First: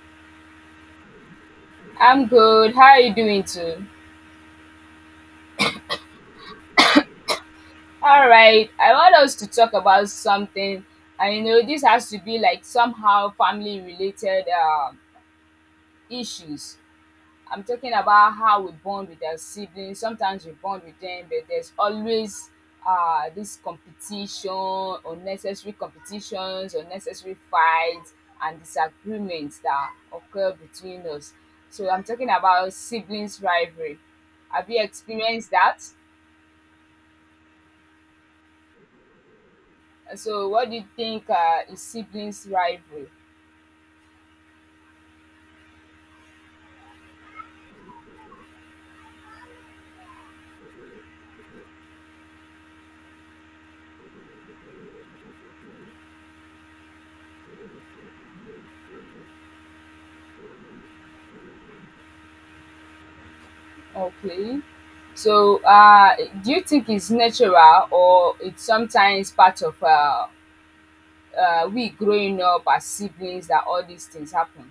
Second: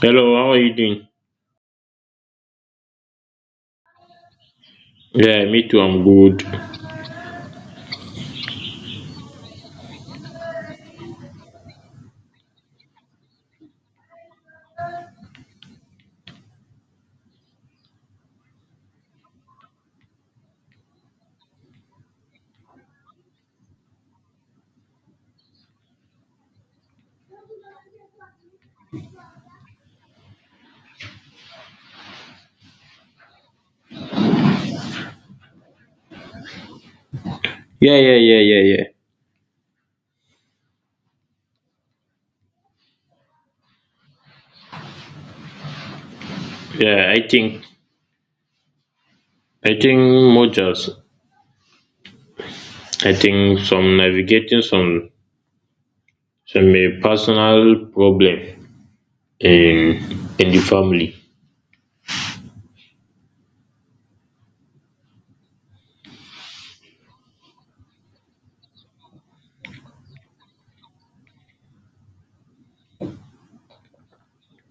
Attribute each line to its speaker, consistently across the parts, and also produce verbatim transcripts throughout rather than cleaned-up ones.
Speaker 1: Hello, how are you doing?
Speaker 2: I'm good. How are you doing too?
Speaker 1: Yeah, me too. I'm good.
Speaker 2: All right, I want us to talk about something. I know, this has to be like somehow family-related um, issues. I'm talking about how we bond with our siblings. Sometimes we bond with them, but there's always uh this competition, unnecessary competitions, unnecessary fights, and disagreements that occur between us. So I'm talking about siblings rivalry. Have you experienced that?
Speaker 1: Yeah, yeah, yeah, yeah, yeah.
Speaker 2: So what do you think, uh, is siblings rivalry?
Speaker 1: Yeah, I think I think mergers. I think some navigating some some eh, personal problem in in the family.
Speaker 2: Okay. So, uh, do you think it's natural or it's sometimes part of uh, uh, we growing up as siblings that all these things happen?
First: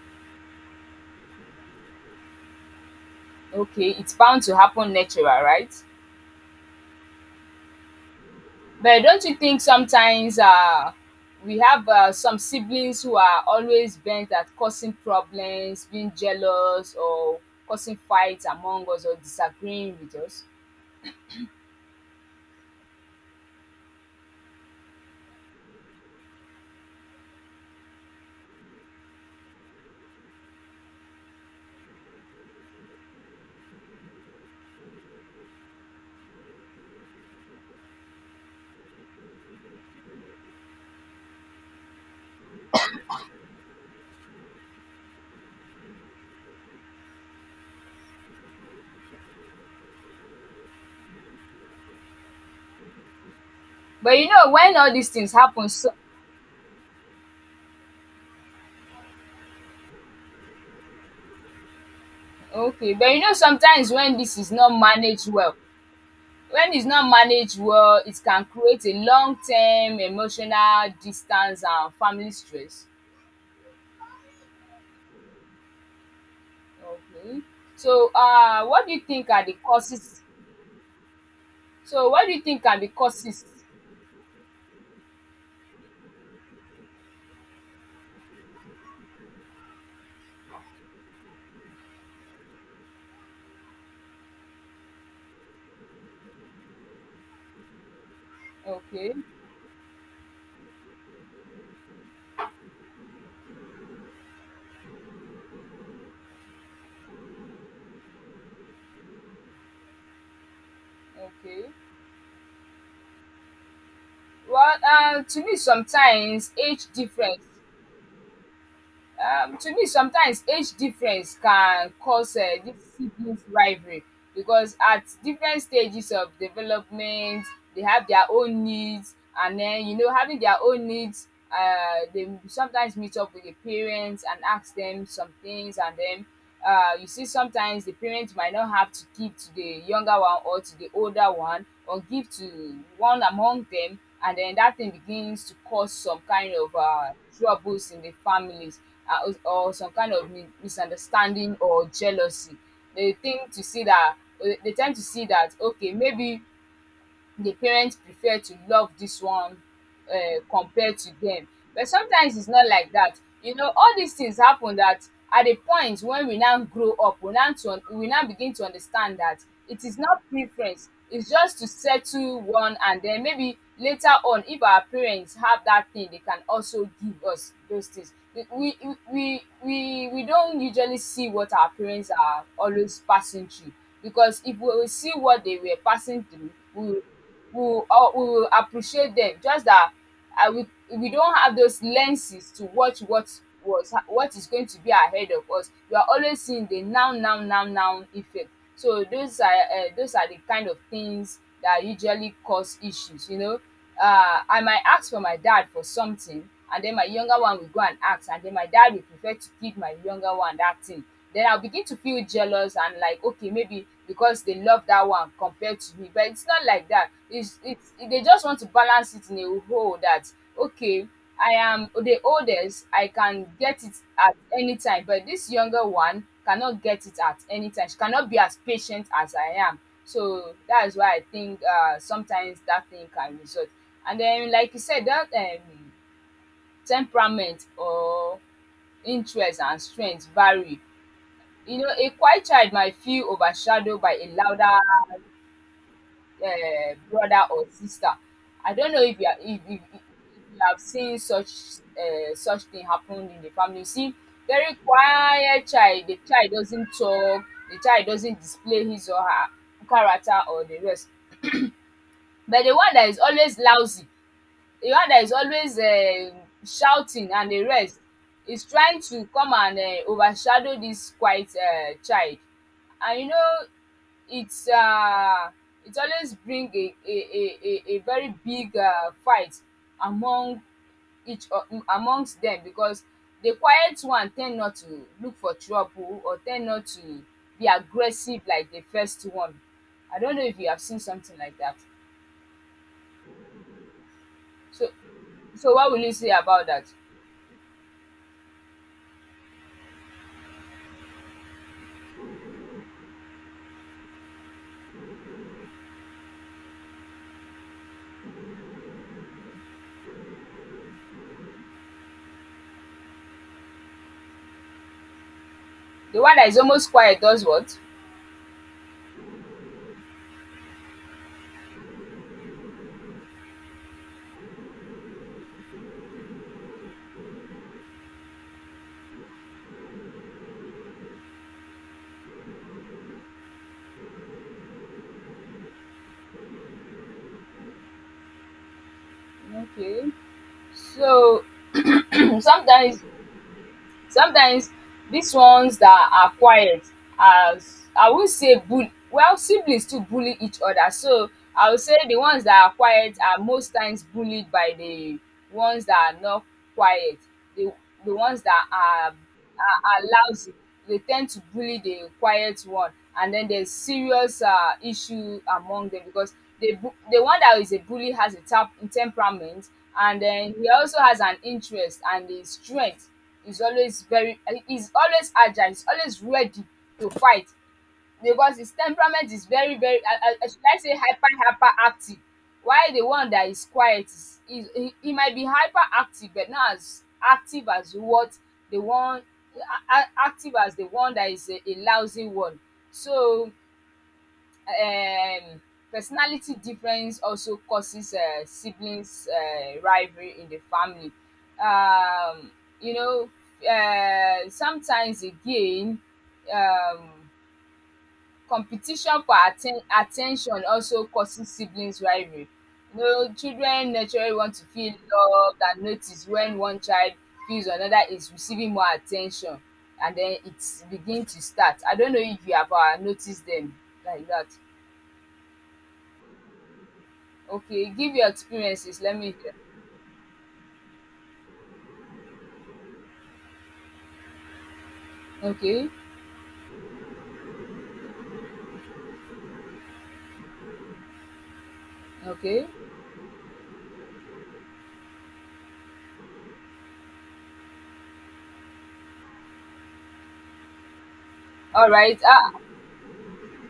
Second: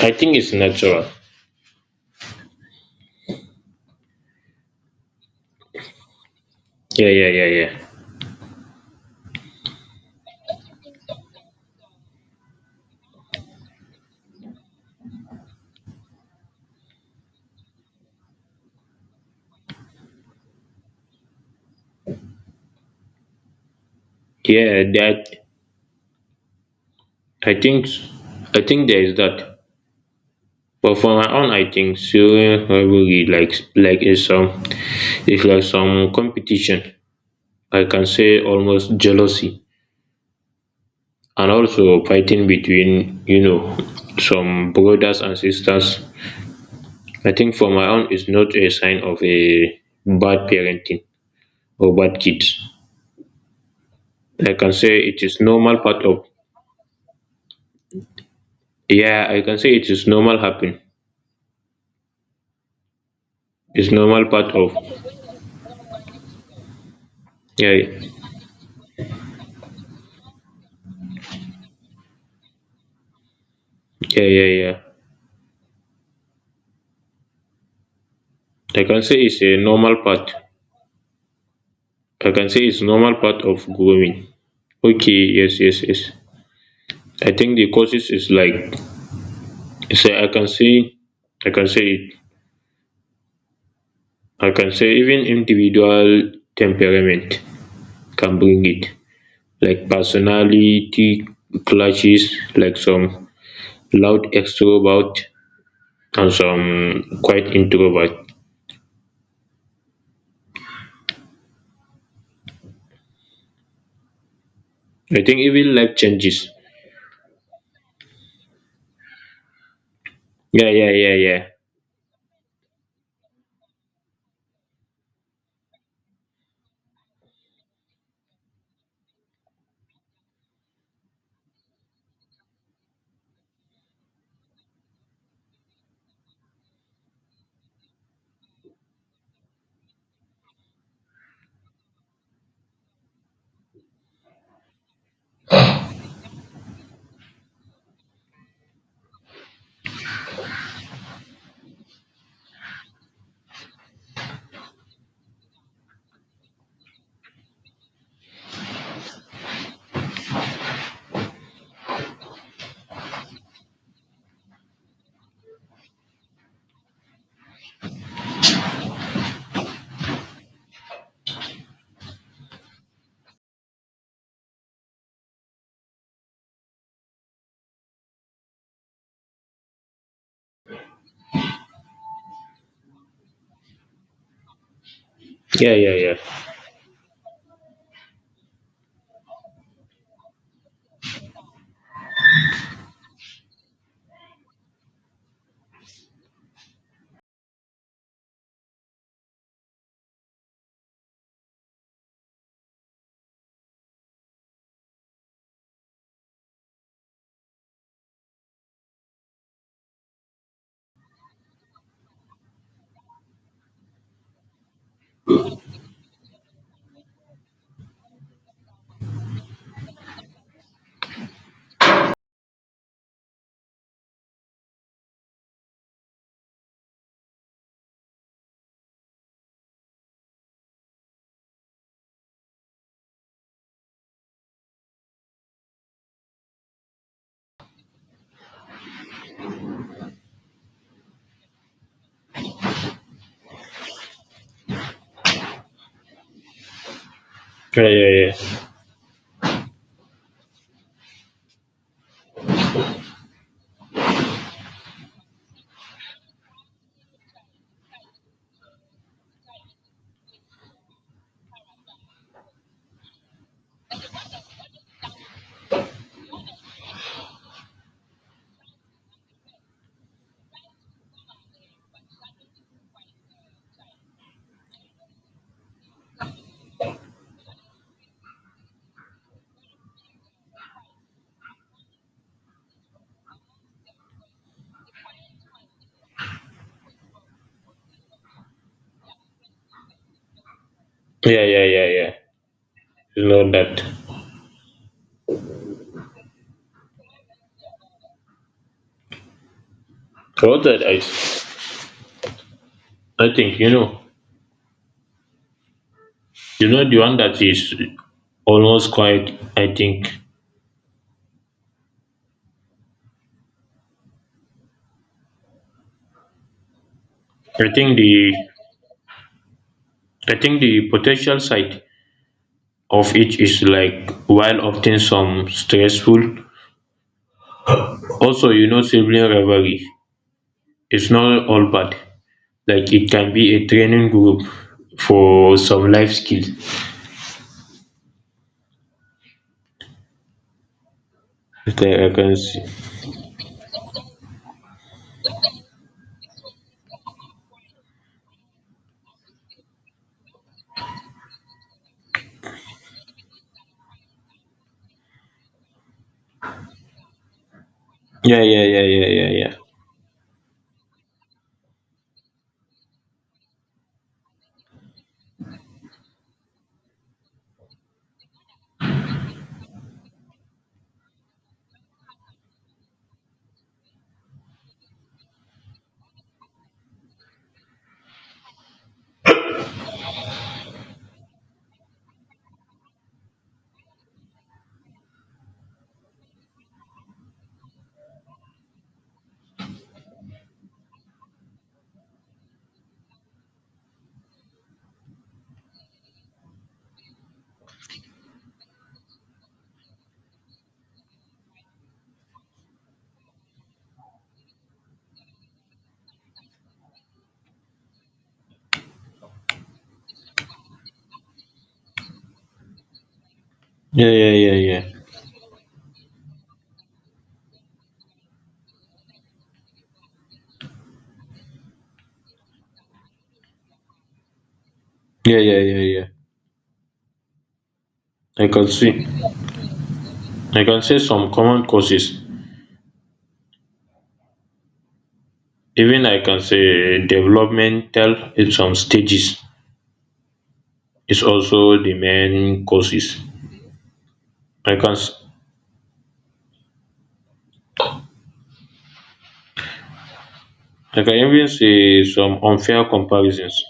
Speaker 1: I think it's natural.
Speaker 2: Okay, it's bound to happen natural, right?
Speaker 1: Yeah, yeah, yeah, yeah.
Speaker 2: But don't you think sometimes, uh, we have, uh, some siblings who are always bent at causing problems, being jealous, or causing fights among us or disagreeing with us?
Speaker 1: Yeah, that I think I think there is that. But for my own, I think sibling rivalry like like is some it's like some competition. I can say almost jealousy and also fighting between you know some brothers and sisters. I think for my own is not a sign of a bad parenting or bad kids.
Speaker 2: But you know
Speaker 1: I can
Speaker 2: when
Speaker 1: say
Speaker 2: all these
Speaker 1: it
Speaker 2: things
Speaker 1: is
Speaker 2: happen
Speaker 1: normal
Speaker 2: so
Speaker 1: part of. Yeah, I can say it is normal happen.
Speaker 2: okay, but you know
Speaker 1: It's
Speaker 2: sometimes when
Speaker 1: normal
Speaker 2: this is
Speaker 1: part
Speaker 2: not
Speaker 1: of.
Speaker 2: managed well, when it's not managed
Speaker 1: Yeah,
Speaker 2: well it can create a long term emotional distance and family stress.
Speaker 1: yeah, yeah, yeah.
Speaker 2: Okay. So um,
Speaker 1: I
Speaker 2: what do you
Speaker 1: can say
Speaker 2: think
Speaker 1: it's
Speaker 2: are
Speaker 1: a
Speaker 2: the
Speaker 1: normal
Speaker 2: causes,
Speaker 1: part.
Speaker 2: so what
Speaker 1: I
Speaker 2: do you
Speaker 1: can say
Speaker 2: think are
Speaker 1: it's
Speaker 2: the
Speaker 1: normal part
Speaker 2: causes?
Speaker 1: of growing. Okay, yes, yes, yes. I think the causes is like, say I can say I can say it I can say even individual temperament can bring it,
Speaker 2: Okay.
Speaker 1: like personality clashes, like some loud extrovert and some quiet introvert.
Speaker 2: Okay. Well
Speaker 1: I
Speaker 2: um,
Speaker 1: think
Speaker 2: to me
Speaker 1: even life changes.
Speaker 2: sometimes age difference, um, to me sometimes
Speaker 1: Yeah,
Speaker 2: age
Speaker 1: yeah, yeah,
Speaker 2: difference
Speaker 1: yeah.
Speaker 2: can cause um, dis siblings rivalry because at different stages of development they have their own needs, and then you know having their own needs, uh, they sometimes meet up with the parents and ask them some things. And then, uh, you see sometimes the parent might not have to give to the younger one or to the older one or give to one among them, and then that thing begins to cause some kind of, uh, troubles in the families, uh, or or some kind of mi- misunderstanding or jealousy. They think to see that they tend to see that okay, maybe the parents prefer to love this one um, compared to them. But sometimes it's not like that, you know. All these things happen that at a point when we now grow up we now to we now begin to understand that it is not preference, it's just to settle one, and then maybe later on if our parents have that thing they can also give us those things. We we we we we don't usually see what our parents are always passing through, because if we will see what they
Speaker 1: Yeah,
Speaker 2: were
Speaker 1: yeah, yeah.
Speaker 2: passing through we will, we will al we will appreciate them. Just that, ah, we we don't have those lenses to watch what was what is going to be ahead of us. We are always seeing the now, now, now, now effect. So those are um, those are the kind of things that usually cause issues, you know. Um, I might ask for my dad for something and then my younger one will go and ask, and then my dad will prefer to give my younger one that thing. Then I'll begin to feel jealous and like, okay, maybe because they love that one compared to me. But it's not like that, it's it's they just want to balance it in a whole. That, okay, I am the oldest, I can get it at any time, but this younger one cannot get it at any time. She cannot be as patient as I am. So that is why I think, uh, sometimes that thing can result. And then like you said that um, temperament or interest and strength vary. You know, a quiet child might feel overshadowed by a louder um, brother or
Speaker 1: Yeah, yeah,
Speaker 2: sister.
Speaker 1: yeah.
Speaker 2: I don't know if you are, if if if you have seen such um, such thing happen in the family. You see very quiet child, the child doesn't talk, the child doesn't display his or her character or the rest. But the one that is always lousy, the one that is always um, shouting and the rest is trying to come and um, overshadow this quiet um, child. And you know, it's um, it always bring a a a a a very big um, fight among, each um amongst them, because the quiet one tend not to look for trouble or tend not to be aggressive like the first one. I don't know if you have seen something
Speaker 1: Yeah,
Speaker 2: like
Speaker 1: yeah,
Speaker 2: that.
Speaker 1: yeah, yeah. You know that.
Speaker 2: So so what will you say about that?
Speaker 1: What that I, I think you know, you know the one that is almost quiet, I think.
Speaker 2: The one that is almost quiet does
Speaker 1: I
Speaker 2: what?
Speaker 1: think the I think the potential side of it is like while often some stressful. Also, you know sibling rivalry is not all bad, like it can be a training group for some life skills.
Speaker 2: Okay. So
Speaker 1: Like I can see.
Speaker 2: sometimes sometimes these ones that are quiet, as I would say, bull well siblings too bully each other. So I would say the ones that are quiet are most times bullied by the ones that are not quiet. The the
Speaker 1: Yeah,
Speaker 2: ones
Speaker 1: yeah,
Speaker 2: that
Speaker 1: yeah,
Speaker 2: are
Speaker 1: yeah, yeah, yeah,
Speaker 2: are, are lousy, they tend to bully the quiet one. And then there's serious, uh, issue among them because the bu- the one that is a bully has a tap temperament, and then he also has an interest and a strength. He's always very, he- he's always agile, he's always ready to fight because his temperament is very, very, I I should I say, hyper hyper active. While the one that is quiet is, is he he might be hyper active, but not as active as what the one, a- a- active as the one that is a, a lousy one. So um, personality difference also causes, uh, siblings, uh, rivalry in the family. Um, you know, uh, sometimes again um, competition for atten attention also causes siblings rivalry. You know, children
Speaker 1: yeah, yeah,
Speaker 2: naturally
Speaker 1: yeah,
Speaker 2: want to
Speaker 1: yeah,
Speaker 2: feel loved and noticed. When one child feels another is receiving more attention, and then it begin to start. I don't know if you have, uh, noticed them like that.
Speaker 1: yeah, yeah, yeah, yeah.
Speaker 2: Okay, give your
Speaker 1: I can
Speaker 2: experiences.
Speaker 1: see
Speaker 2: Let me hear.
Speaker 1: I can say some common causes.
Speaker 2: Okay.
Speaker 1: Even I can say developmental in some stages is also the main
Speaker 2: Okay.
Speaker 1: causes. I can s- I can even
Speaker 2: All
Speaker 1: say
Speaker 2: right.
Speaker 1: some
Speaker 2: Ah,
Speaker 1: unfair comparisons,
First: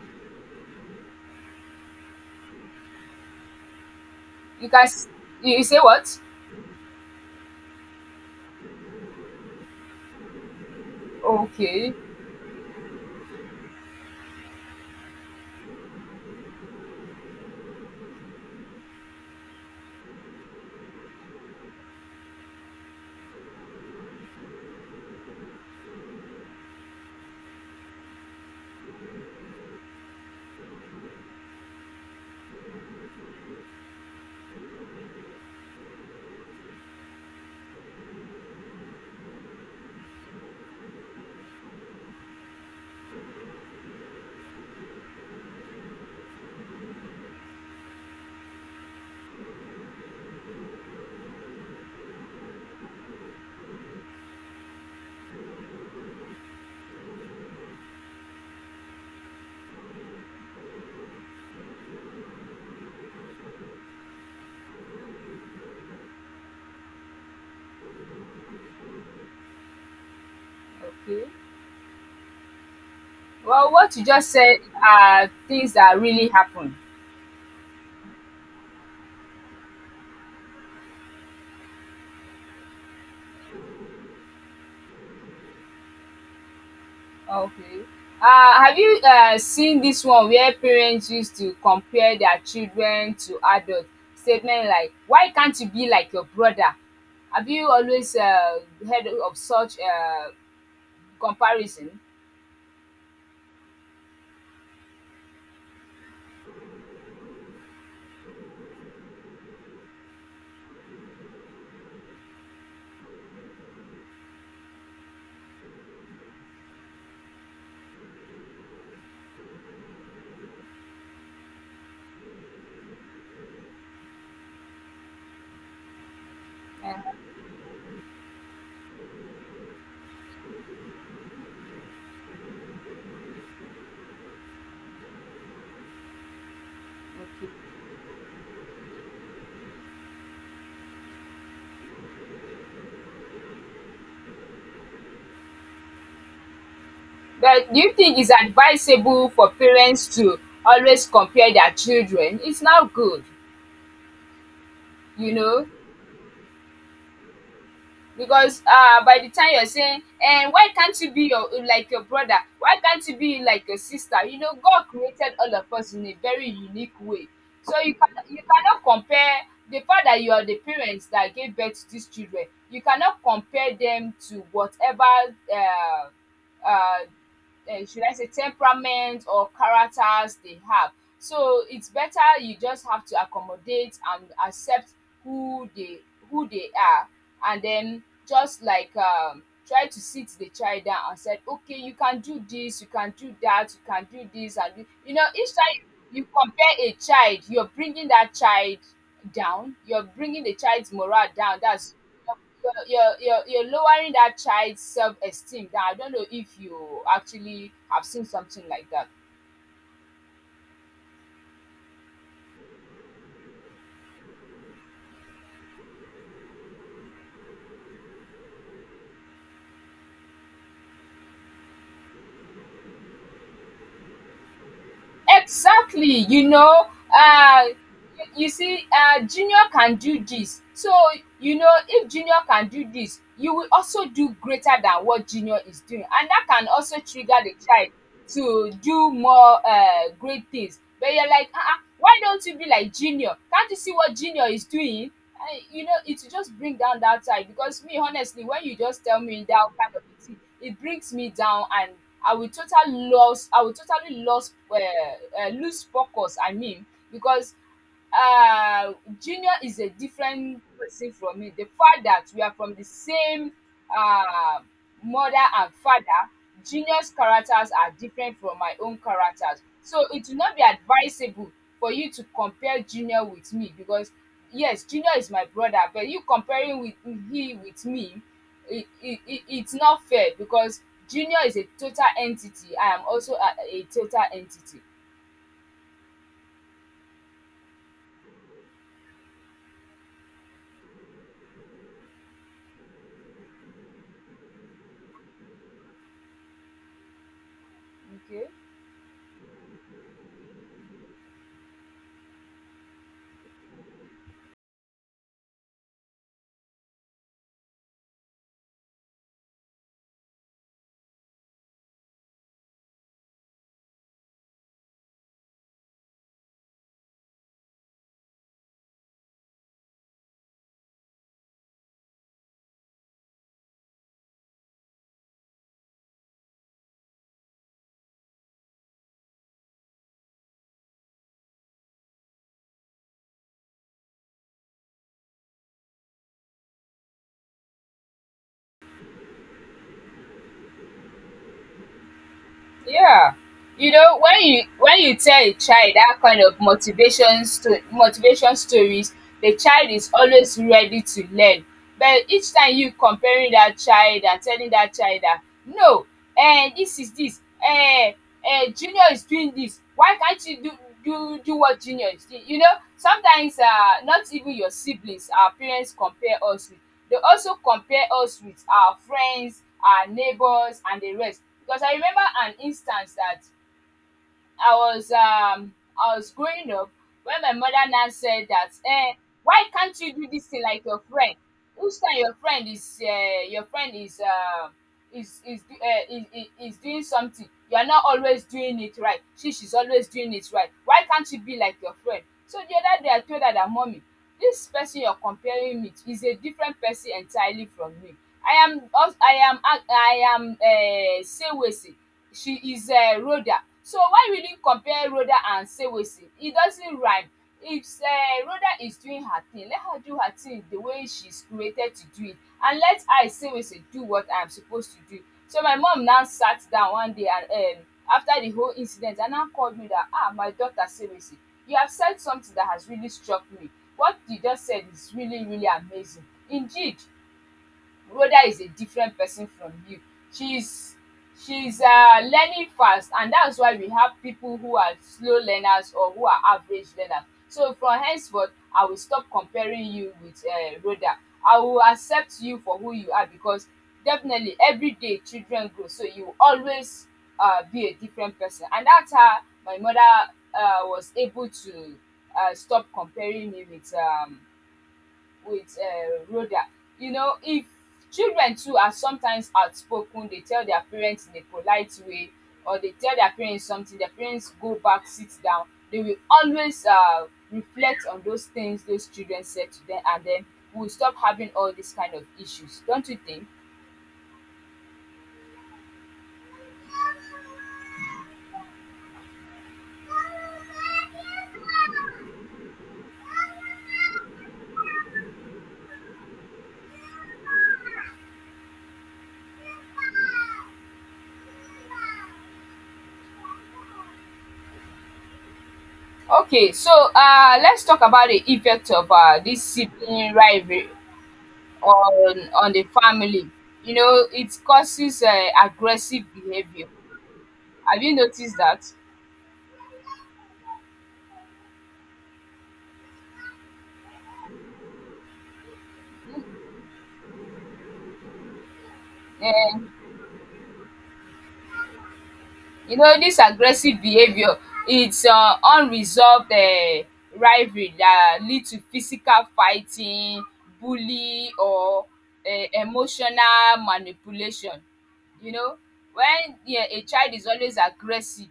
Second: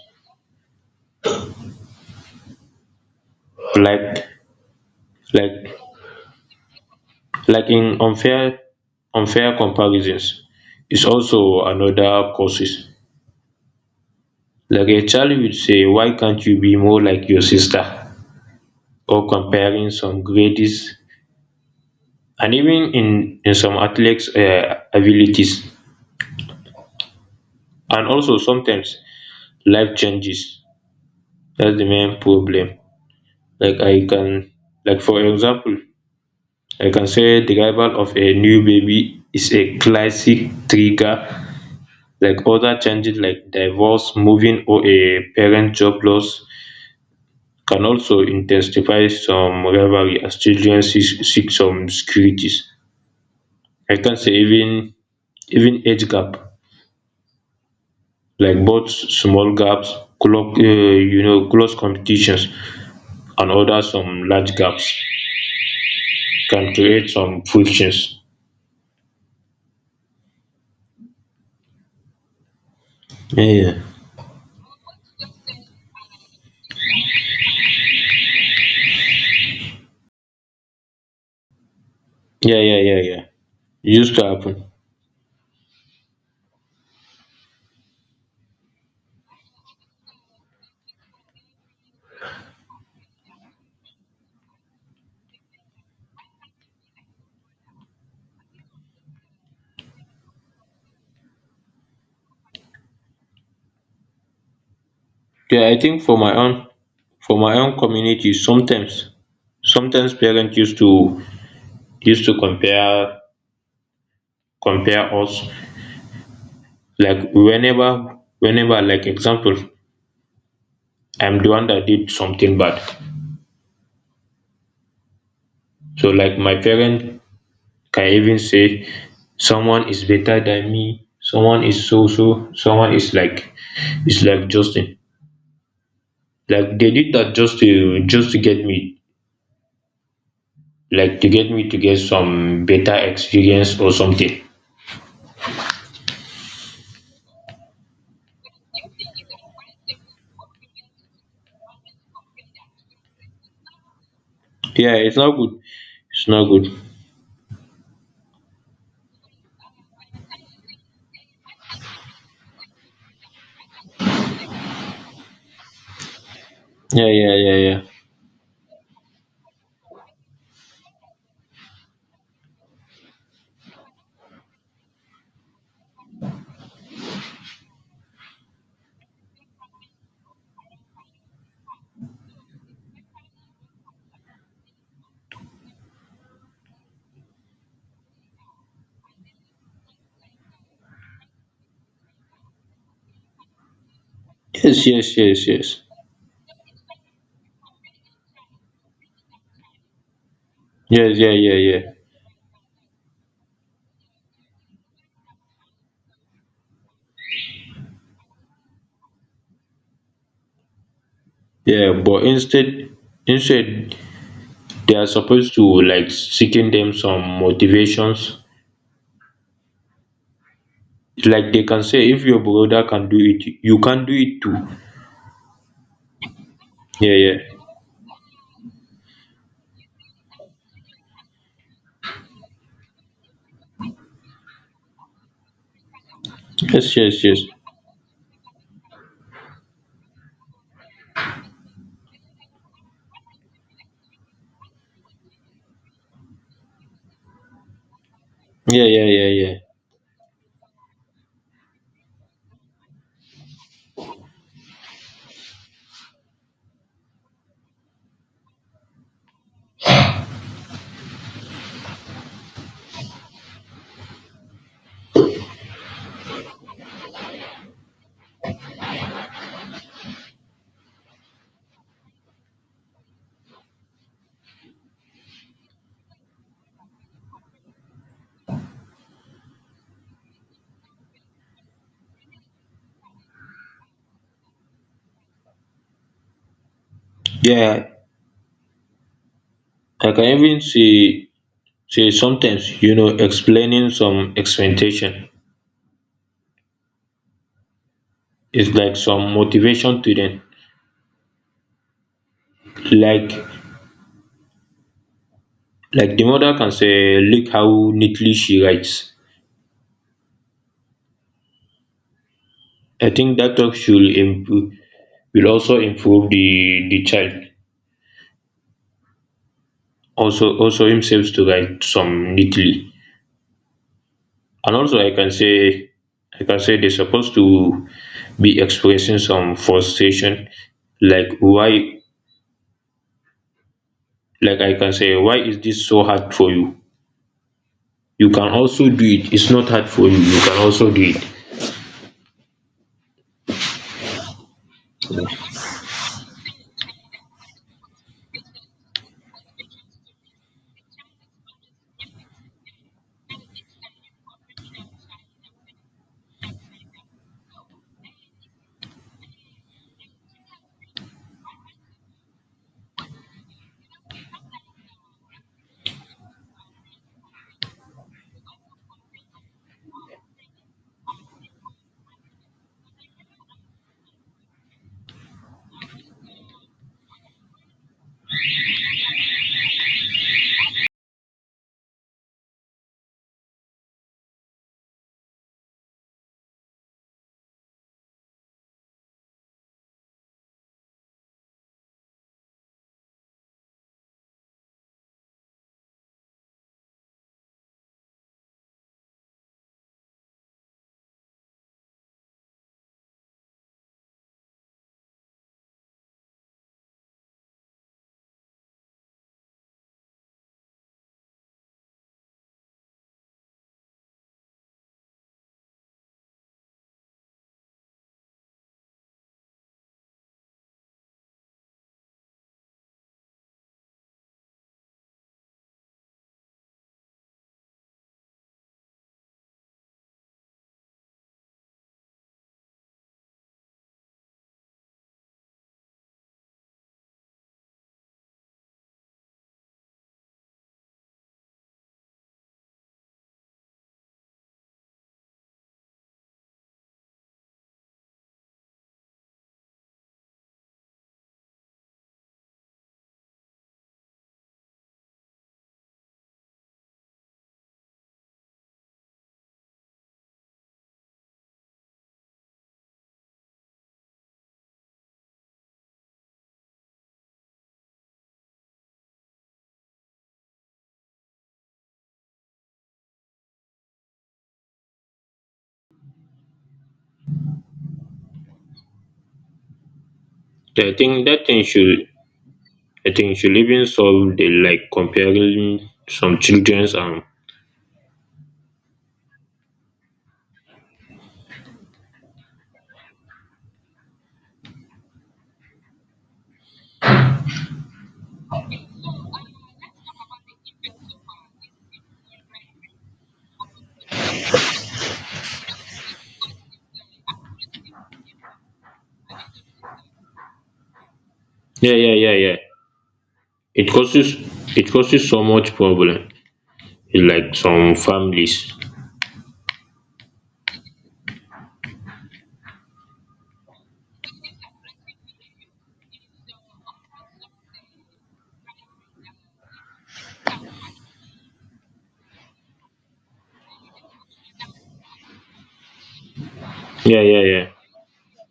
Speaker 1: like
Speaker 2: you can. s- You you
Speaker 1: like
Speaker 2: say what?
Speaker 1: like in unfair unfair comparisons is also
Speaker 2: Okay.
Speaker 1: another causes, like a child will say why can't you be more like your sister, or comparing some grades and even in in some athletes um abilities. And also sometimes life changes, that's the main problem, like I can like for example, I can say the arrival of a new baby is a classic trigger, like other changes like divorce, moving, or a parent job loss can also intensify some rivalry as children seek seek some securities. I can say even even age gap, like both small gaps, close um you know close competitions, and other some large gaps can create some frictions.
Speaker 2: Okay.
Speaker 1: Yeah,
Speaker 2: Well,
Speaker 1: yeah,
Speaker 2: what you just said are things that really happen.
Speaker 1: yeah, yeah, yeah, yeah. It used to happen.
Speaker 2: Okay. Uh, have you, uh, seen this one where parents used to compare their children to adults? Statement like, "Why can't you be like your brother?" Have you always, uh, heard of such, uh, comparison?
Speaker 1: Yeah, I think for my own, for my own community sometimes, sometimes parents used to used to compare, compare us. Like whenever whenever, like example, I'm the one that did something bad, so like my
Speaker 2: Yeah,
Speaker 1: parent can even say someone is better than me, someone is so so someone is like, is like Justin, like they did that just
Speaker 2: okay.
Speaker 1: to, just to get me, like to get me to get some better experience or something.
Speaker 2: But do you think it's advisable for parents to always compare their children? It's not good,
Speaker 1: Yeah, it's not
Speaker 2: you
Speaker 1: good.
Speaker 2: know,
Speaker 1: It's not good.
Speaker 2: because um, by the time you're saying, and "Why can't you be your like your brother? Why can't you be like your sister?" You know, God created all of us in a very unique
Speaker 1: Yeah,
Speaker 2: way.
Speaker 1: yeah, yeah,
Speaker 2: So
Speaker 1: yeah.
Speaker 2: you can, you cannot compare. The fact that you are the parents that gave birth to these children, you cannot compare them to whatever um, um, uh, should I say, temperament or characters they have. So it's better you just have to accommodate and accept who they, who they are, and then just like um, try to sit the child down and said, okay, you can do this, you can do that, you can do this, and
Speaker 1: Yes,
Speaker 2: thi-" you
Speaker 1: yes,
Speaker 2: know,
Speaker 1: yes,
Speaker 2: each
Speaker 1: yes,
Speaker 2: time you compare a child, you're bringing that child down, you're bringing the child's
Speaker 1: yes.
Speaker 2: morale
Speaker 1: Yeah, yeah,
Speaker 2: down.
Speaker 1: yeah,
Speaker 2: That's, you're you're you're you're lowering that child's self-esteem. That, I don't know if you actually have seen something like that.
Speaker 1: yeah. But instead instead they are supposed to like seeking them some motivations, like they can say if your brother can do it you can do it too.
Speaker 2: Exactly, you know,
Speaker 1: Yeah, yeah.
Speaker 2: uh you, you see, uh junior can do this. So you know, if junior can do this you will also do greater than what junior is doing, and that can
Speaker 1: Yes,
Speaker 2: also
Speaker 1: yes,
Speaker 2: trigger
Speaker 1: yes.
Speaker 2: the child to do more, uh great things. But you're like, uh-uh, why don't you be like junior? Can't you see what junior is doing? I, you know, it will just bring down that side. Because me, honestly, when you
Speaker 1: Yeah,
Speaker 2: just
Speaker 1: yeah,
Speaker 2: tell
Speaker 1: yeah,
Speaker 2: me
Speaker 1: yeah,
Speaker 2: that kind of thing, it brings me down, and I will totally lose. I will totally lose, uh, uh, lose focus. I mean, because, uh, Junior is a different person from me. The fact that we are from the same, uh, mother and father, Junior's characters are different from my own characters. So it will not be advisable for you to compare Junior with me, because yes, junior is my brother, but you comparing with he with me, it, it, it it's not fair because junior is a total entity, I am also a, a total entity.
Speaker 1: yeah. I can even say, say sometimes you know explaining some expectation
Speaker 2: Okay.
Speaker 1: is like some motivation to them, like like the mother can say look how neatly she writes. I think that talk should improve, will also improve the the child, also also himself to write some neatly. And also I can say, I can say they're supposed to be expressing some frustration, like why, like I can say, why is this so hard for you? You can also do it. It's not hard for you. You can also do it.
Speaker 2: Yeah. You know, when you, when you tell a child that kind of motivation sto- motivation stories, the child is always ready to learn. But each time you comparing that child and telling that child that no, eh this is this eh uh, Junior is doing this. Why can't you do do do what Junior is doing? You know, sometimes, uh, not even your siblings, our parents compare us with. They also compare us with our friends, our neighbors, and the rest. Because I remember an instance that I was um, I was growing up when my mother now said that, eh, why can't you do this thing like your friend? Who's time your friend is, uh, your friend is, uh, is is, do- eh, is is is doing something. You're not always doing it right. She she's always doing it right. Why can't you be like your friend? So the other day I told her that, mommy, this person you're comparing me to is a different person entirely from me. I am als- I am a- I am um Sewese. She is um Rhoda. So why will you compare Rhoda and Sewese? It doesn't rhyme. If um Rhoda is doing her thing, let her do her thing the way she's created to do it, and let I Sewese do what I'm supposed to do. So my mum now sat down one day and, um after the whole incident, and now called me that, ah my daughter Sewese, you have said something that has really struck me. What you just said is really, really amazing. Indeed, Rhoda is a different person from you. She's she's uh, learning fast, and that's why we have people who are slow learners or who are average learners. So from henceforth, I will stop comparing you with uh, Rhoda. I will accept you for who you are, because definitely every day children grow, so you will always uh, be a different person, and that's how my mother uh, was able to uh, stop comparing me with um, with uh, Rhoda. You know, if children too are sometimes outspoken, they tell their parents in a polite way, or they tell their parents something, their parents go back, sit down, they will always uh, reflect on those things those children said to them, and then we'll stop having all these kind of issues. Don't you think?
Speaker 1: The thing, that thing should, I think, should even solve the like comparing some children's and.
Speaker 2: Okay, so uh, let's talk about the effect of uh, this sibling rivalry on on the family. You know, it causes uh, aggressive behavior. Have you noticed that?
Speaker 1: Yeah, yeah, yeah, yeah. It causes it causes so much problem in like some families.
Speaker 2: um you know this aggressive behaviour, it's um unresolved um rivalry that lead to physical fighting, bully or um emotional manipulation. You know, when um a
Speaker 1: Yeah,
Speaker 2: child
Speaker 1: yeah,
Speaker 2: is
Speaker 1: yeah.
Speaker 2: always aggressive,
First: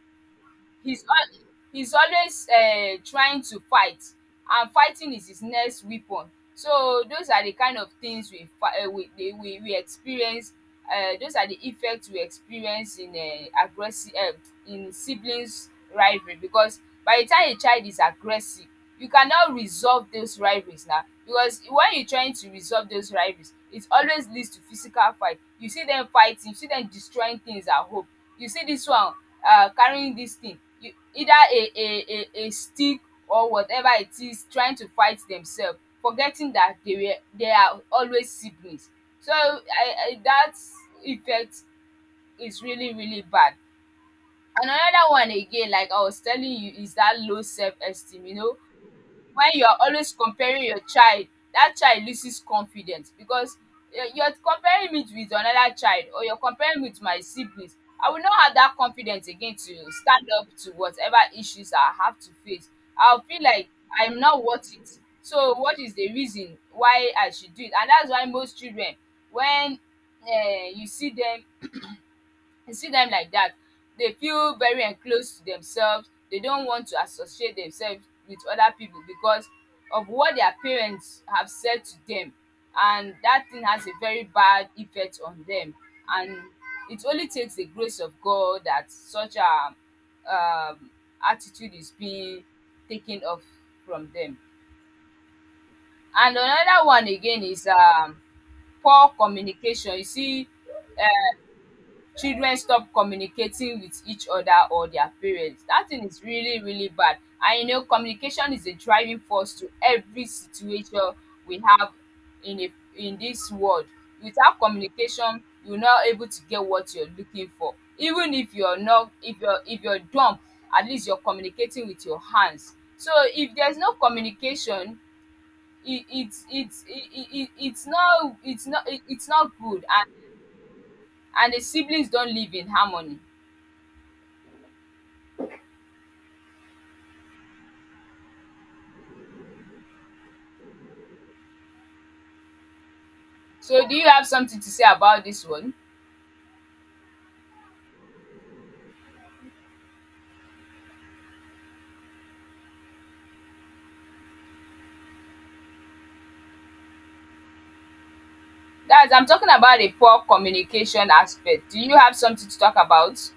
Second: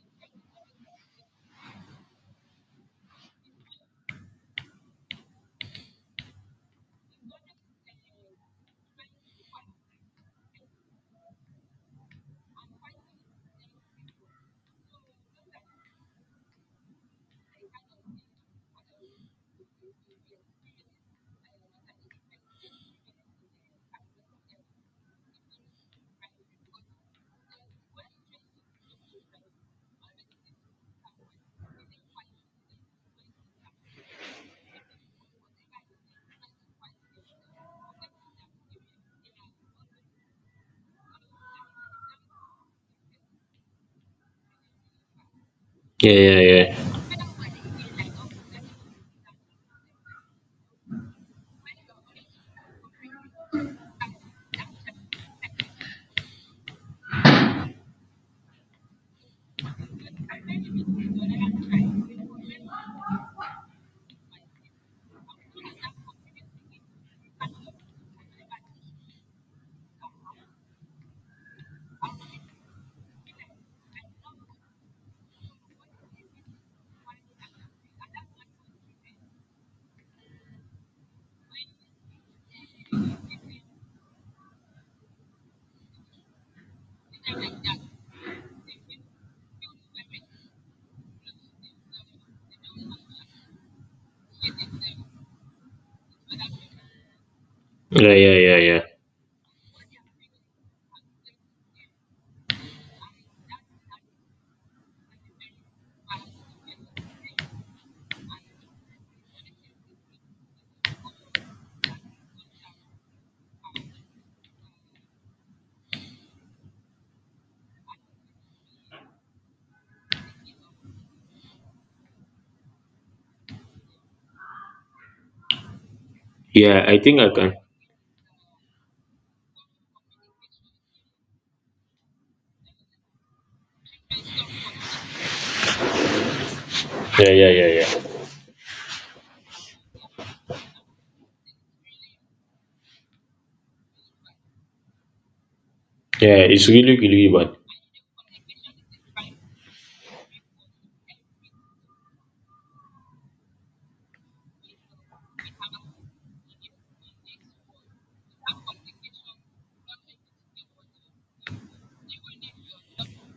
Speaker 2: he's al he's always um trying to fight, and fighting is his next weapon. So those are the kind of things we fi um we dey we we experience. Um those are the effects we experience in um aggressive, um in siblings rivalry, because by the time a child is aggressive, you cannot resolve those rivalries now, because when you are trying to resolve those rivalries, it always leads to physical fight. You see them fighting, you see them destroying things at home, you see this one uh, carrying this thing, you either a a a a stick or whatever it is, trying to fight themselves, forgetting that they were they are always siblings. So I I that effect is really, really bad. Another one again, like I
Speaker 1: Yeah,
Speaker 2: was
Speaker 1: yeah,
Speaker 2: telling you, is
Speaker 1: yeah,
Speaker 2: that low self esteem you know When you are always comparing your child, that child loses confidence, because you you are comparing me with another child, or you are comparing me with my siblings. I will not have that confidence again to stand up to whatever issues I have to face. I will feel like I am not worth it. So what is the reason why I should do it? And that's why most children, when um you see them You See dem like dat, dey feel very enclosed to themselves, they don't want to associate themselves with other people because of what their parents have said to them, and dat thing has a very bad effect on them. And it only takes the grace of God that such um um attitude is being taken off from them. And another one again is
Speaker 1: yeah,
Speaker 2: um
Speaker 1: yeah, yeah, yeah.
Speaker 2: poor communication. You see children stop communicating with each other or their parents. That thing is really, really bad. And you know, communication is a driving force to every situation we have in a in this world. Without communication, you're not able to get what you're looking for. Even if you're not if you're if you're dumb, at least you're communicating with your hands. So if there's no communication, it, it's
Speaker 1: Ya,
Speaker 2: it's
Speaker 1: I
Speaker 2: it,
Speaker 1: think I
Speaker 2: it,
Speaker 1: can.
Speaker 2: it's not it's not it, it's not good. And and the siblings don't live in harmony.
Speaker 1: Yeah, yeah, yeah, yeah.
Speaker 2: So do you have something to say about this one?
Speaker 1: Yeah, it's really really bad.
Speaker 2: That's I'm talking about the poor communication aspect. Do you have something to talk about?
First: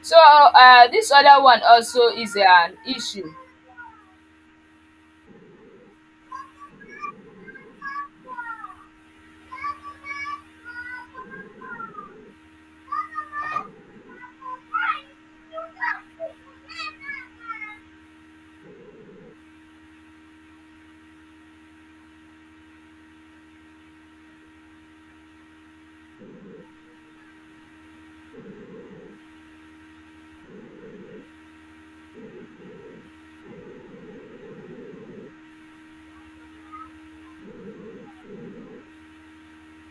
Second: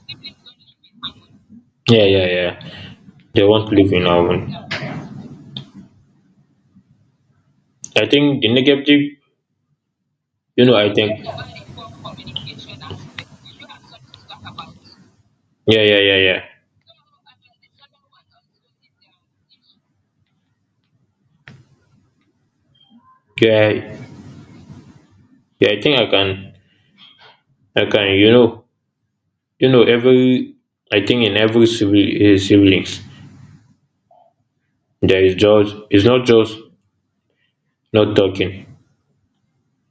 Speaker 2: So uh this other one
Speaker 1: Yeah,
Speaker 2: also
Speaker 1: yeah,
Speaker 2: is
Speaker 1: yeah.
Speaker 2: an issue.
Speaker 1: They won't live in our own. I think the negative, you know I think. Yeah, yeah, yeah, yeah. Yeah, yeah. I think I can I can you know you know every, I think in every sibli- eh, siblings there is just, it's not just not talking.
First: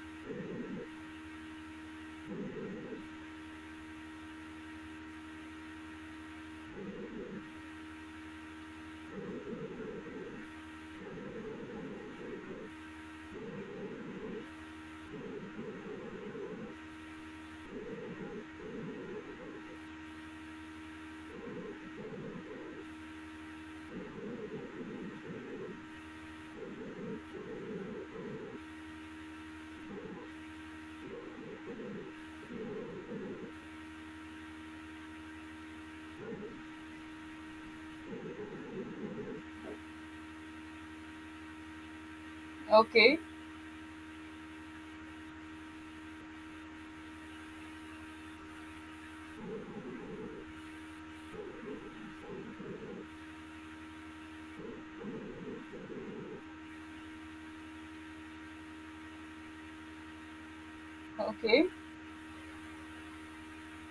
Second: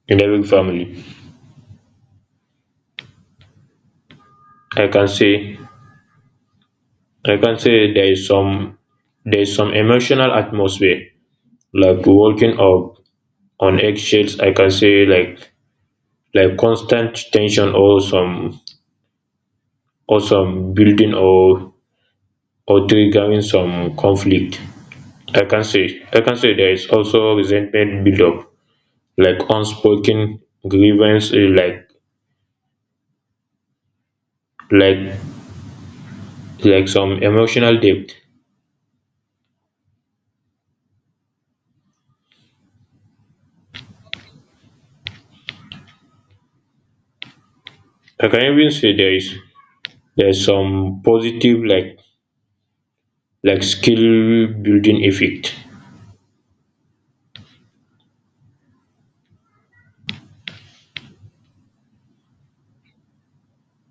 Speaker 1: In every family, I can say I can say there is some, there is some emotional atmosphere, like walking up on eggshells. I can say, like like constant tension or some, or some building or or triggering some conflict. i can say I can say there is also resentment buildup, like unspoken grievance, eh, like like like some emotional debt.
Speaker 2: Okay,
Speaker 1: I can even say there is, there's some positive, like like skill building effect.
Speaker 2: okay,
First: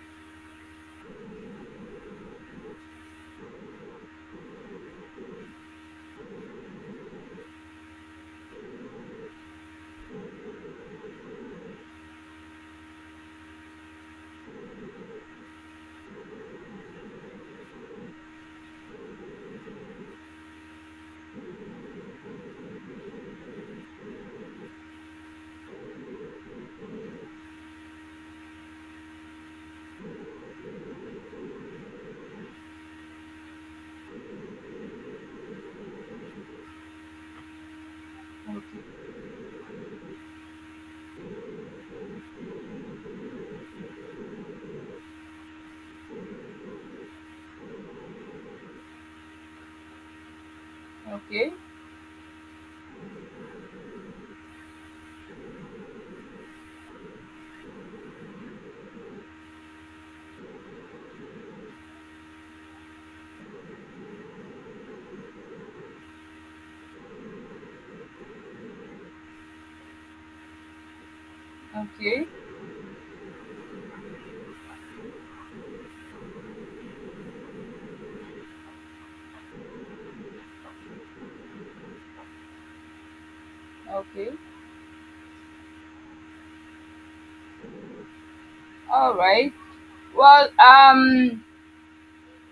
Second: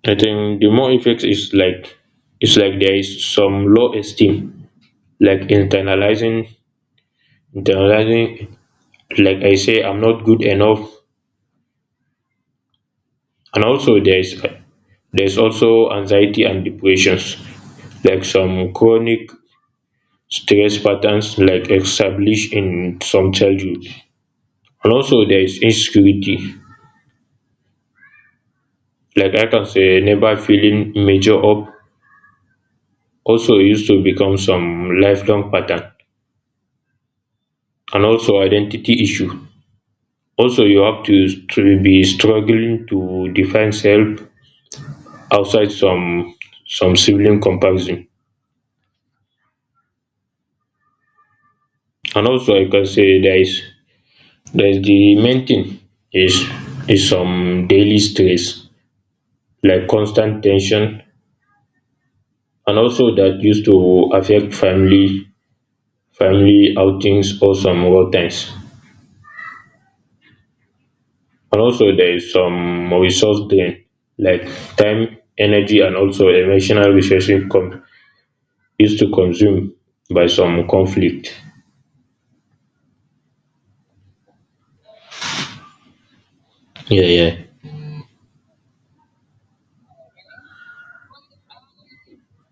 Speaker 1: I think the more effect is like, it's like there is some low esteem, like internalizing internalizing, like I say I'm not good enough. And also there's there's also anxiety and depressions, like some chronic stress patterns like established in some childhood. And also there is insecurity, like I can say never feeling measure up, also used to become some lifelong pattern. And also identity
Speaker 2: okay,
Speaker 1: issue, also you have to, to be struggling to define self outside some, some sibling comparison.
Speaker 2: okay,
Speaker 1: And also I can say there is, there is the main thing is, is some daily stress, like constant tension, and also that used to affect family, family outings or some work times. And also there
Speaker 2: okay,
Speaker 1: is some resource drain, like time, energy, and also emotional resources com, used to consume by some conflict.
Speaker 2: okay.
Speaker 1: Yeah, yeah,
Speaker 2: All right. Well, um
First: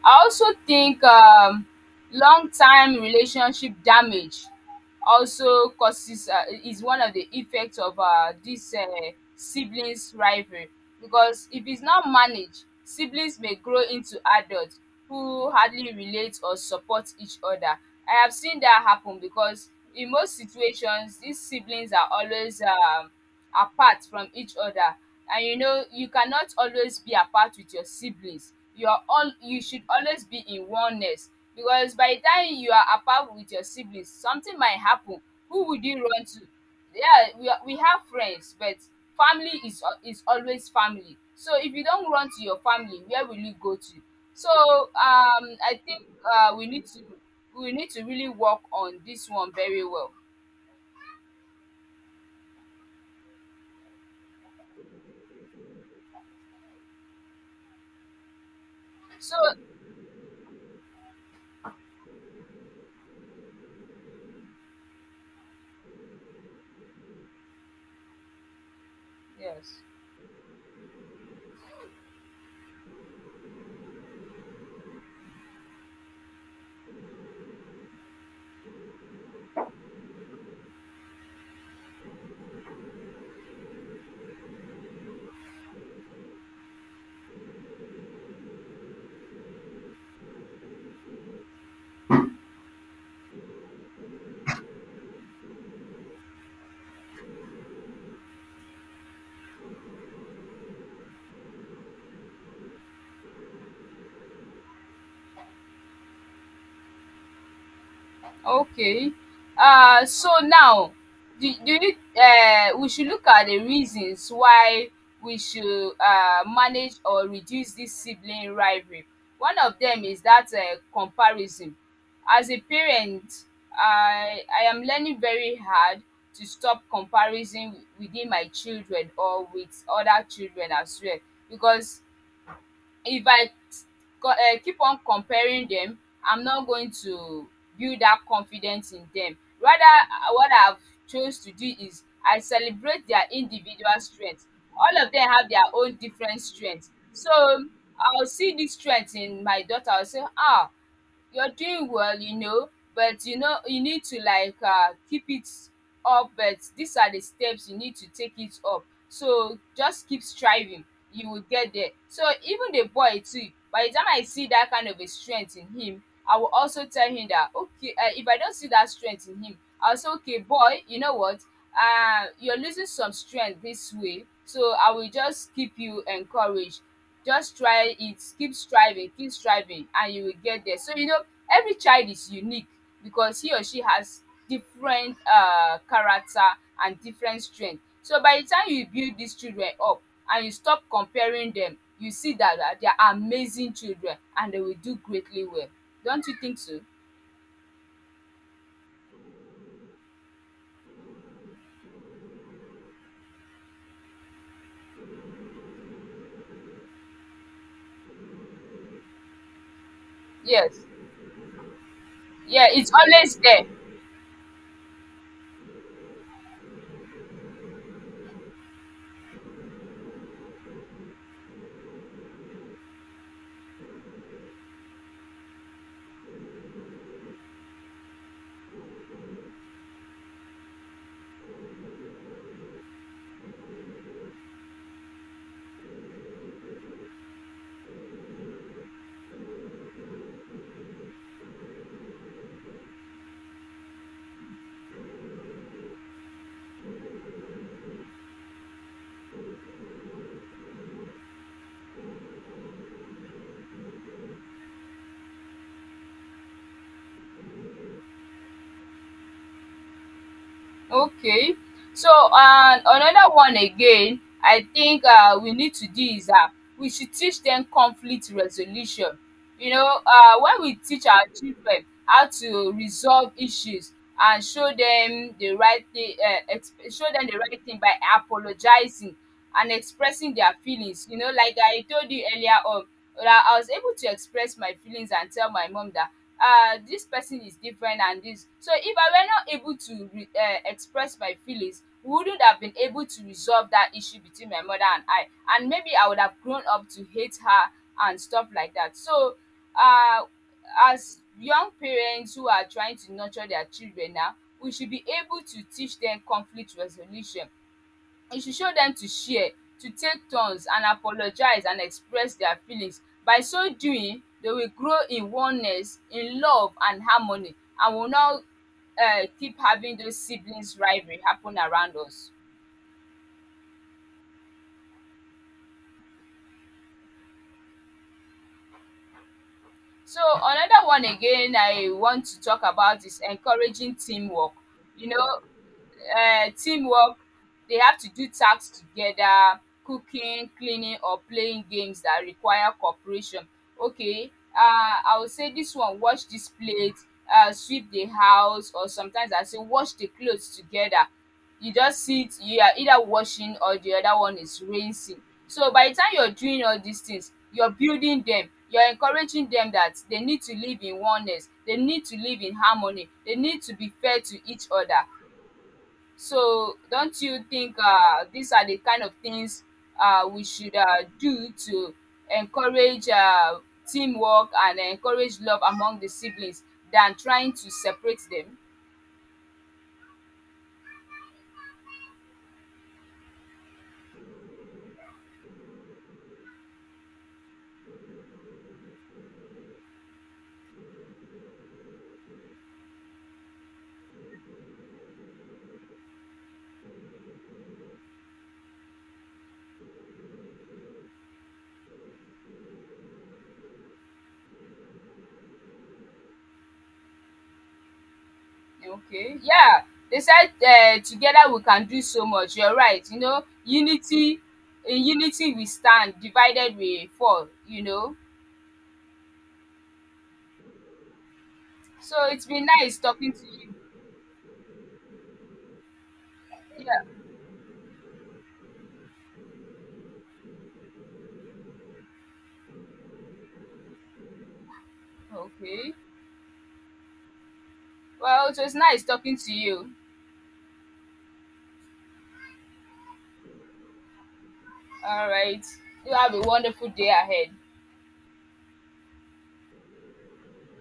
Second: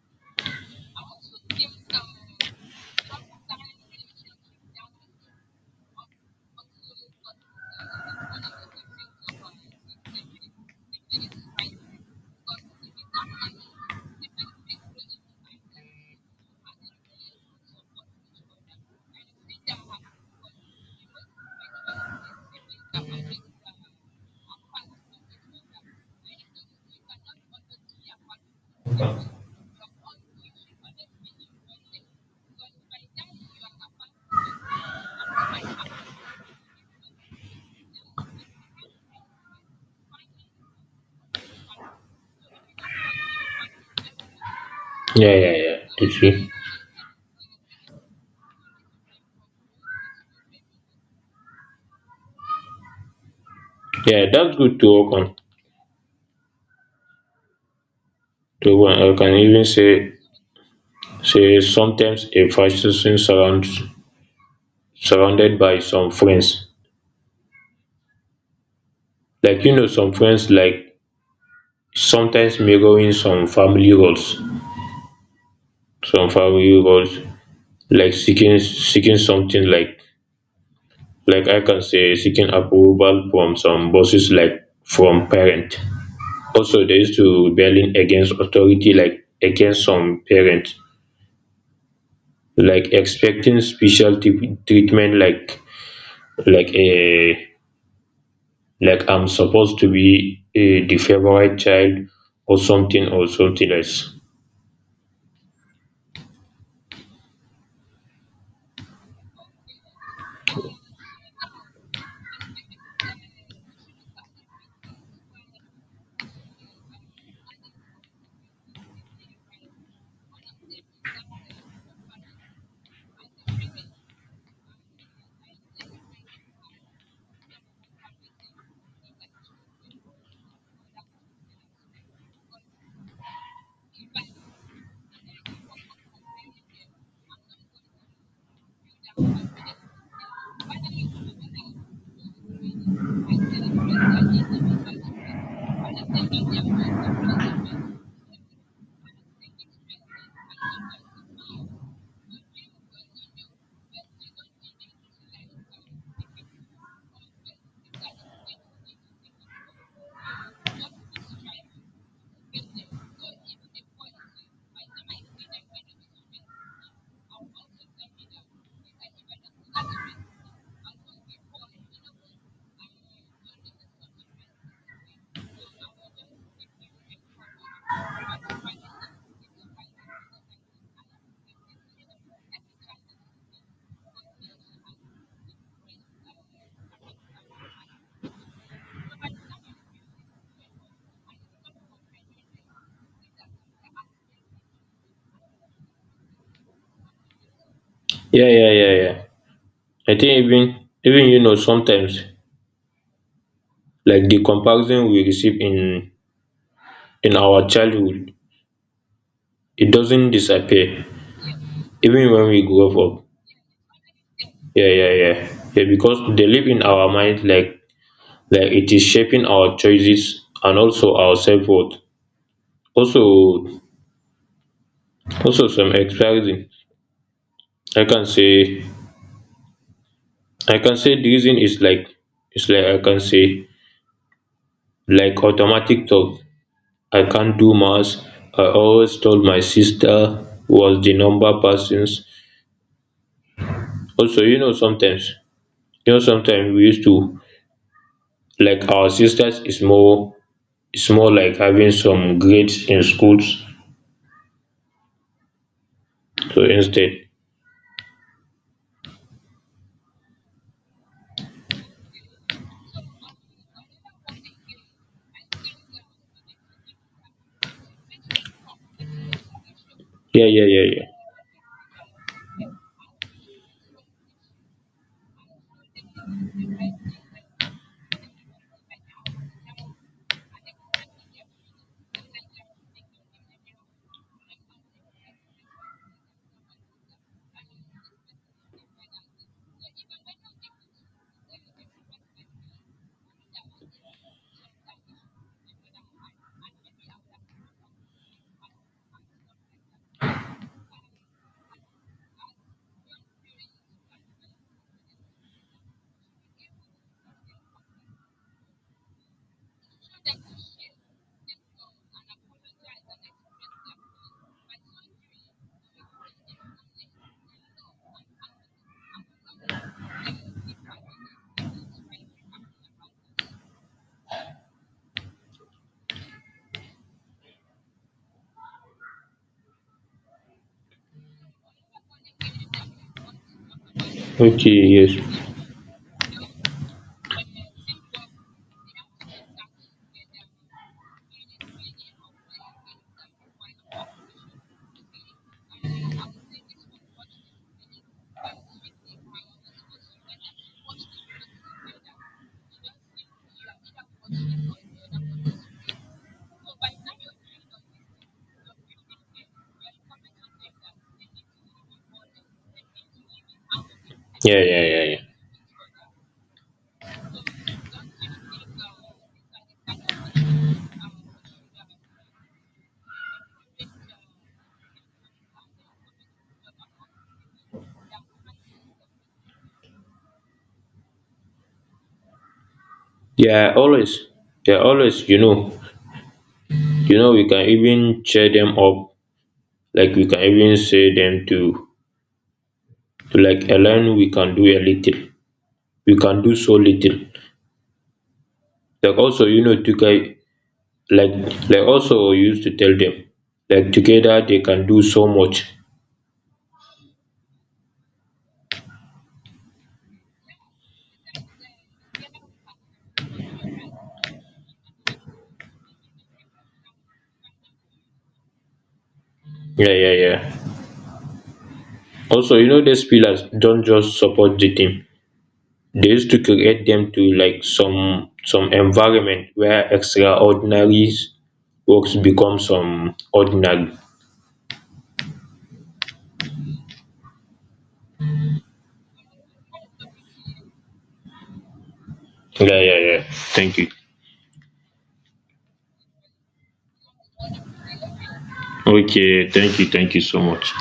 Speaker 2: I also think um long time relationship damage also causes uh, is one of the effects of uh, this uh, siblings rivalry, because if it's not managed, siblings may grow into adults who hardly relate or support each other. I have seen that happen, because in most situations these siblings are always um apart from each other. And you know, you cannot always be apart with your siblings. You are all you should always be in oneness, because by the time you are apart with your siblings, something might happen. Who would you run to? Yeah, we, are, we have friends, but family is al- is always family. So if you don't run to your family, where will you go to? So
Speaker 1: yeah,
Speaker 2: um
Speaker 1: yeah,
Speaker 2: I
Speaker 1: yeah,
Speaker 2: think
Speaker 1: you see.
Speaker 2: uh we need to we need to really work on this one very well.
Speaker 1: Yeah, that's good to work on. To one, I can
Speaker 2: So,
Speaker 1: even say, say sometimes a fashion surround, surrounded by some friends. Like you
Speaker 2: yes.
Speaker 1: know, some friends like sometimes mirroring some family roles, some family roles, like seeking seeking something like like I can say seeking approval from some bosses, like from parent. Also, they used to rebelling against authority, like against some parents, like expecting special t- treatment, like like a like I'm supposed to be uh, the favorite child, or something, or something else.
Speaker 2: Okay. Uh, so now, do, do you, uh, we should look at the reasons why we should uh, manage or reduce this sibling rivalry. One of them is that uh, comparison. As a parent, I, I am learning very hard to stop comparison within my children or with other children as well, because if I co- uh, keep on comparing them, I'm not going to build that confidence in them. Rather, uh, what I've chose to do is I celebrate their individual strength. All of them have their own different strengths. So I'll see this strength in my daughter. I'll say, ah, you're doing well, you know, but you know you need to like uh, keep it up. But these are the steps you need to take it up. So just keep striving. You will get there. So even the boy too. By the time I see that kind of a strength in him, I will also tell him that, okay. Uh, if I don't see that strength in him, I'll say, okay, boy. You know what? Uh, you're losing some strength this way. So I will just keep you encouraged. Just try it, keep striving, keep striving, and you will get there. So you know, every child is unique, because he or she has different uh character and different strength. So by the time you build these children up and you stop comparing them, you see that dat they are amazing children, and they will do greatly well. Don't you think so?
Speaker 1: Yeah, yeah, yeah, yeah. I think even even you know sometimes, like the comparison we receive in in our childhood, it doesn't
Speaker 2: Yes.
Speaker 1: disappear even when we
Speaker 2: Yeah,
Speaker 1: grow
Speaker 2: it's
Speaker 1: up.
Speaker 2: always there.
Speaker 1: yeah, yeah, yeah. Yeah, because they live in our mind, like like it is shaping our choices and also our self-worth. Also, also some experiencing. I can say, i can say the reason is like, is like I can say, like automatic talk, I can't do maths, I always told my sister was the number persons. Also you know sometimes, you know sometimes we used to, like our sisters is more, is more like having some grades in schools, so instead.
Speaker 2: Okay. So um another one again I think um we need to do is, um we should teach them conflict resolution. You know, um
Speaker 1: Yeah,
Speaker 2: when
Speaker 1: yeah,
Speaker 2: we
Speaker 1: yeah, yeah.
Speaker 2: teach our children how to resolve issues and show them the right thing um exp show them the right thing by apologizing and expressing their feelings. You know, like I told you earlier on, dat I was able to express my feelings and tell my mom that, uh, this person is different, and this, so if I were not able to re- uh, express my feelings, we wouldn't have been able to resolve that issue between my mother and I, and maybe I would have grown up to hate her and stuff like that. So, uh, as young parents who are trying to nurture their children now, we should be able to teach them conflict resolution. You should show them to share, to take turns, and apologize and express their feelings. By so doing, they will grow in oneness, in love and harmony, and will not um keep having those siblings rivalry happen around us. So another one again I want to talk about is encouraging teamwork.
Speaker 1: Okay,
Speaker 2: You know,
Speaker 1: yes.
Speaker 2: um teamwork, they have to do tasks together, cooking, cleaning, or playing games that require cooperation. Okay, um I will say this one, wash this plate, um sweep the house, or sometimes I say, wash the clothes together. You just sit, you are either washing or the other one is rinsing. So by the time you're doing all these things, you're building them, you're encouraging them that they need to live in oneness, they need to live in harmony, they need to be fair to
Speaker 1: Yeah,
Speaker 2: each
Speaker 1: yeah,
Speaker 2: other.
Speaker 1: yeah, yeah.
Speaker 2: So don't you think uh, these are the kind of things uh, we should uh, do to encourage uh, teamwork and encourage love among the siblings, than trying to separate them?
Speaker 1: Yeah, always. Yeah always you know, you know we can even cheer them up, like we can even say them to, to like alone we can do a little, we can do so little, like also you know to guy, like like also we used to tell them, like together they can do so much.
Speaker 2: Okay. Yeah. They said, uh, together we can do so much. You're right. You know, unity, in unity we stand, divided we fall, you know.
Speaker 1: Yeah, yeah, yeah.
Speaker 2: So it's
Speaker 1: Also
Speaker 2: been
Speaker 1: you know,
Speaker 2: nice
Speaker 1: these
Speaker 2: talking
Speaker 1: pillars
Speaker 2: to you.
Speaker 1: don't just support the team, they used to create
Speaker 2: Yeah.
Speaker 1: them to like some, some environment where extraordinary works become some ordinary.
Speaker 2: Okay. Well, it was nice talking to you.
Speaker 1: Yeah, yeah, yeah. Thank you.
Speaker 2: All right. You have a wonderful day ahead.
Speaker 1: Okay, thank you, thank you so much.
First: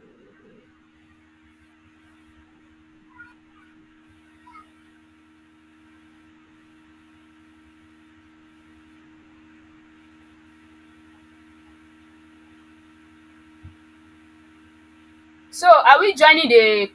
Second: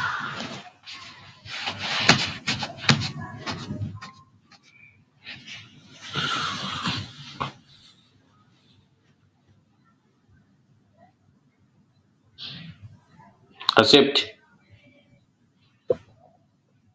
Speaker 1: Accept.
Speaker 2: So are we joining the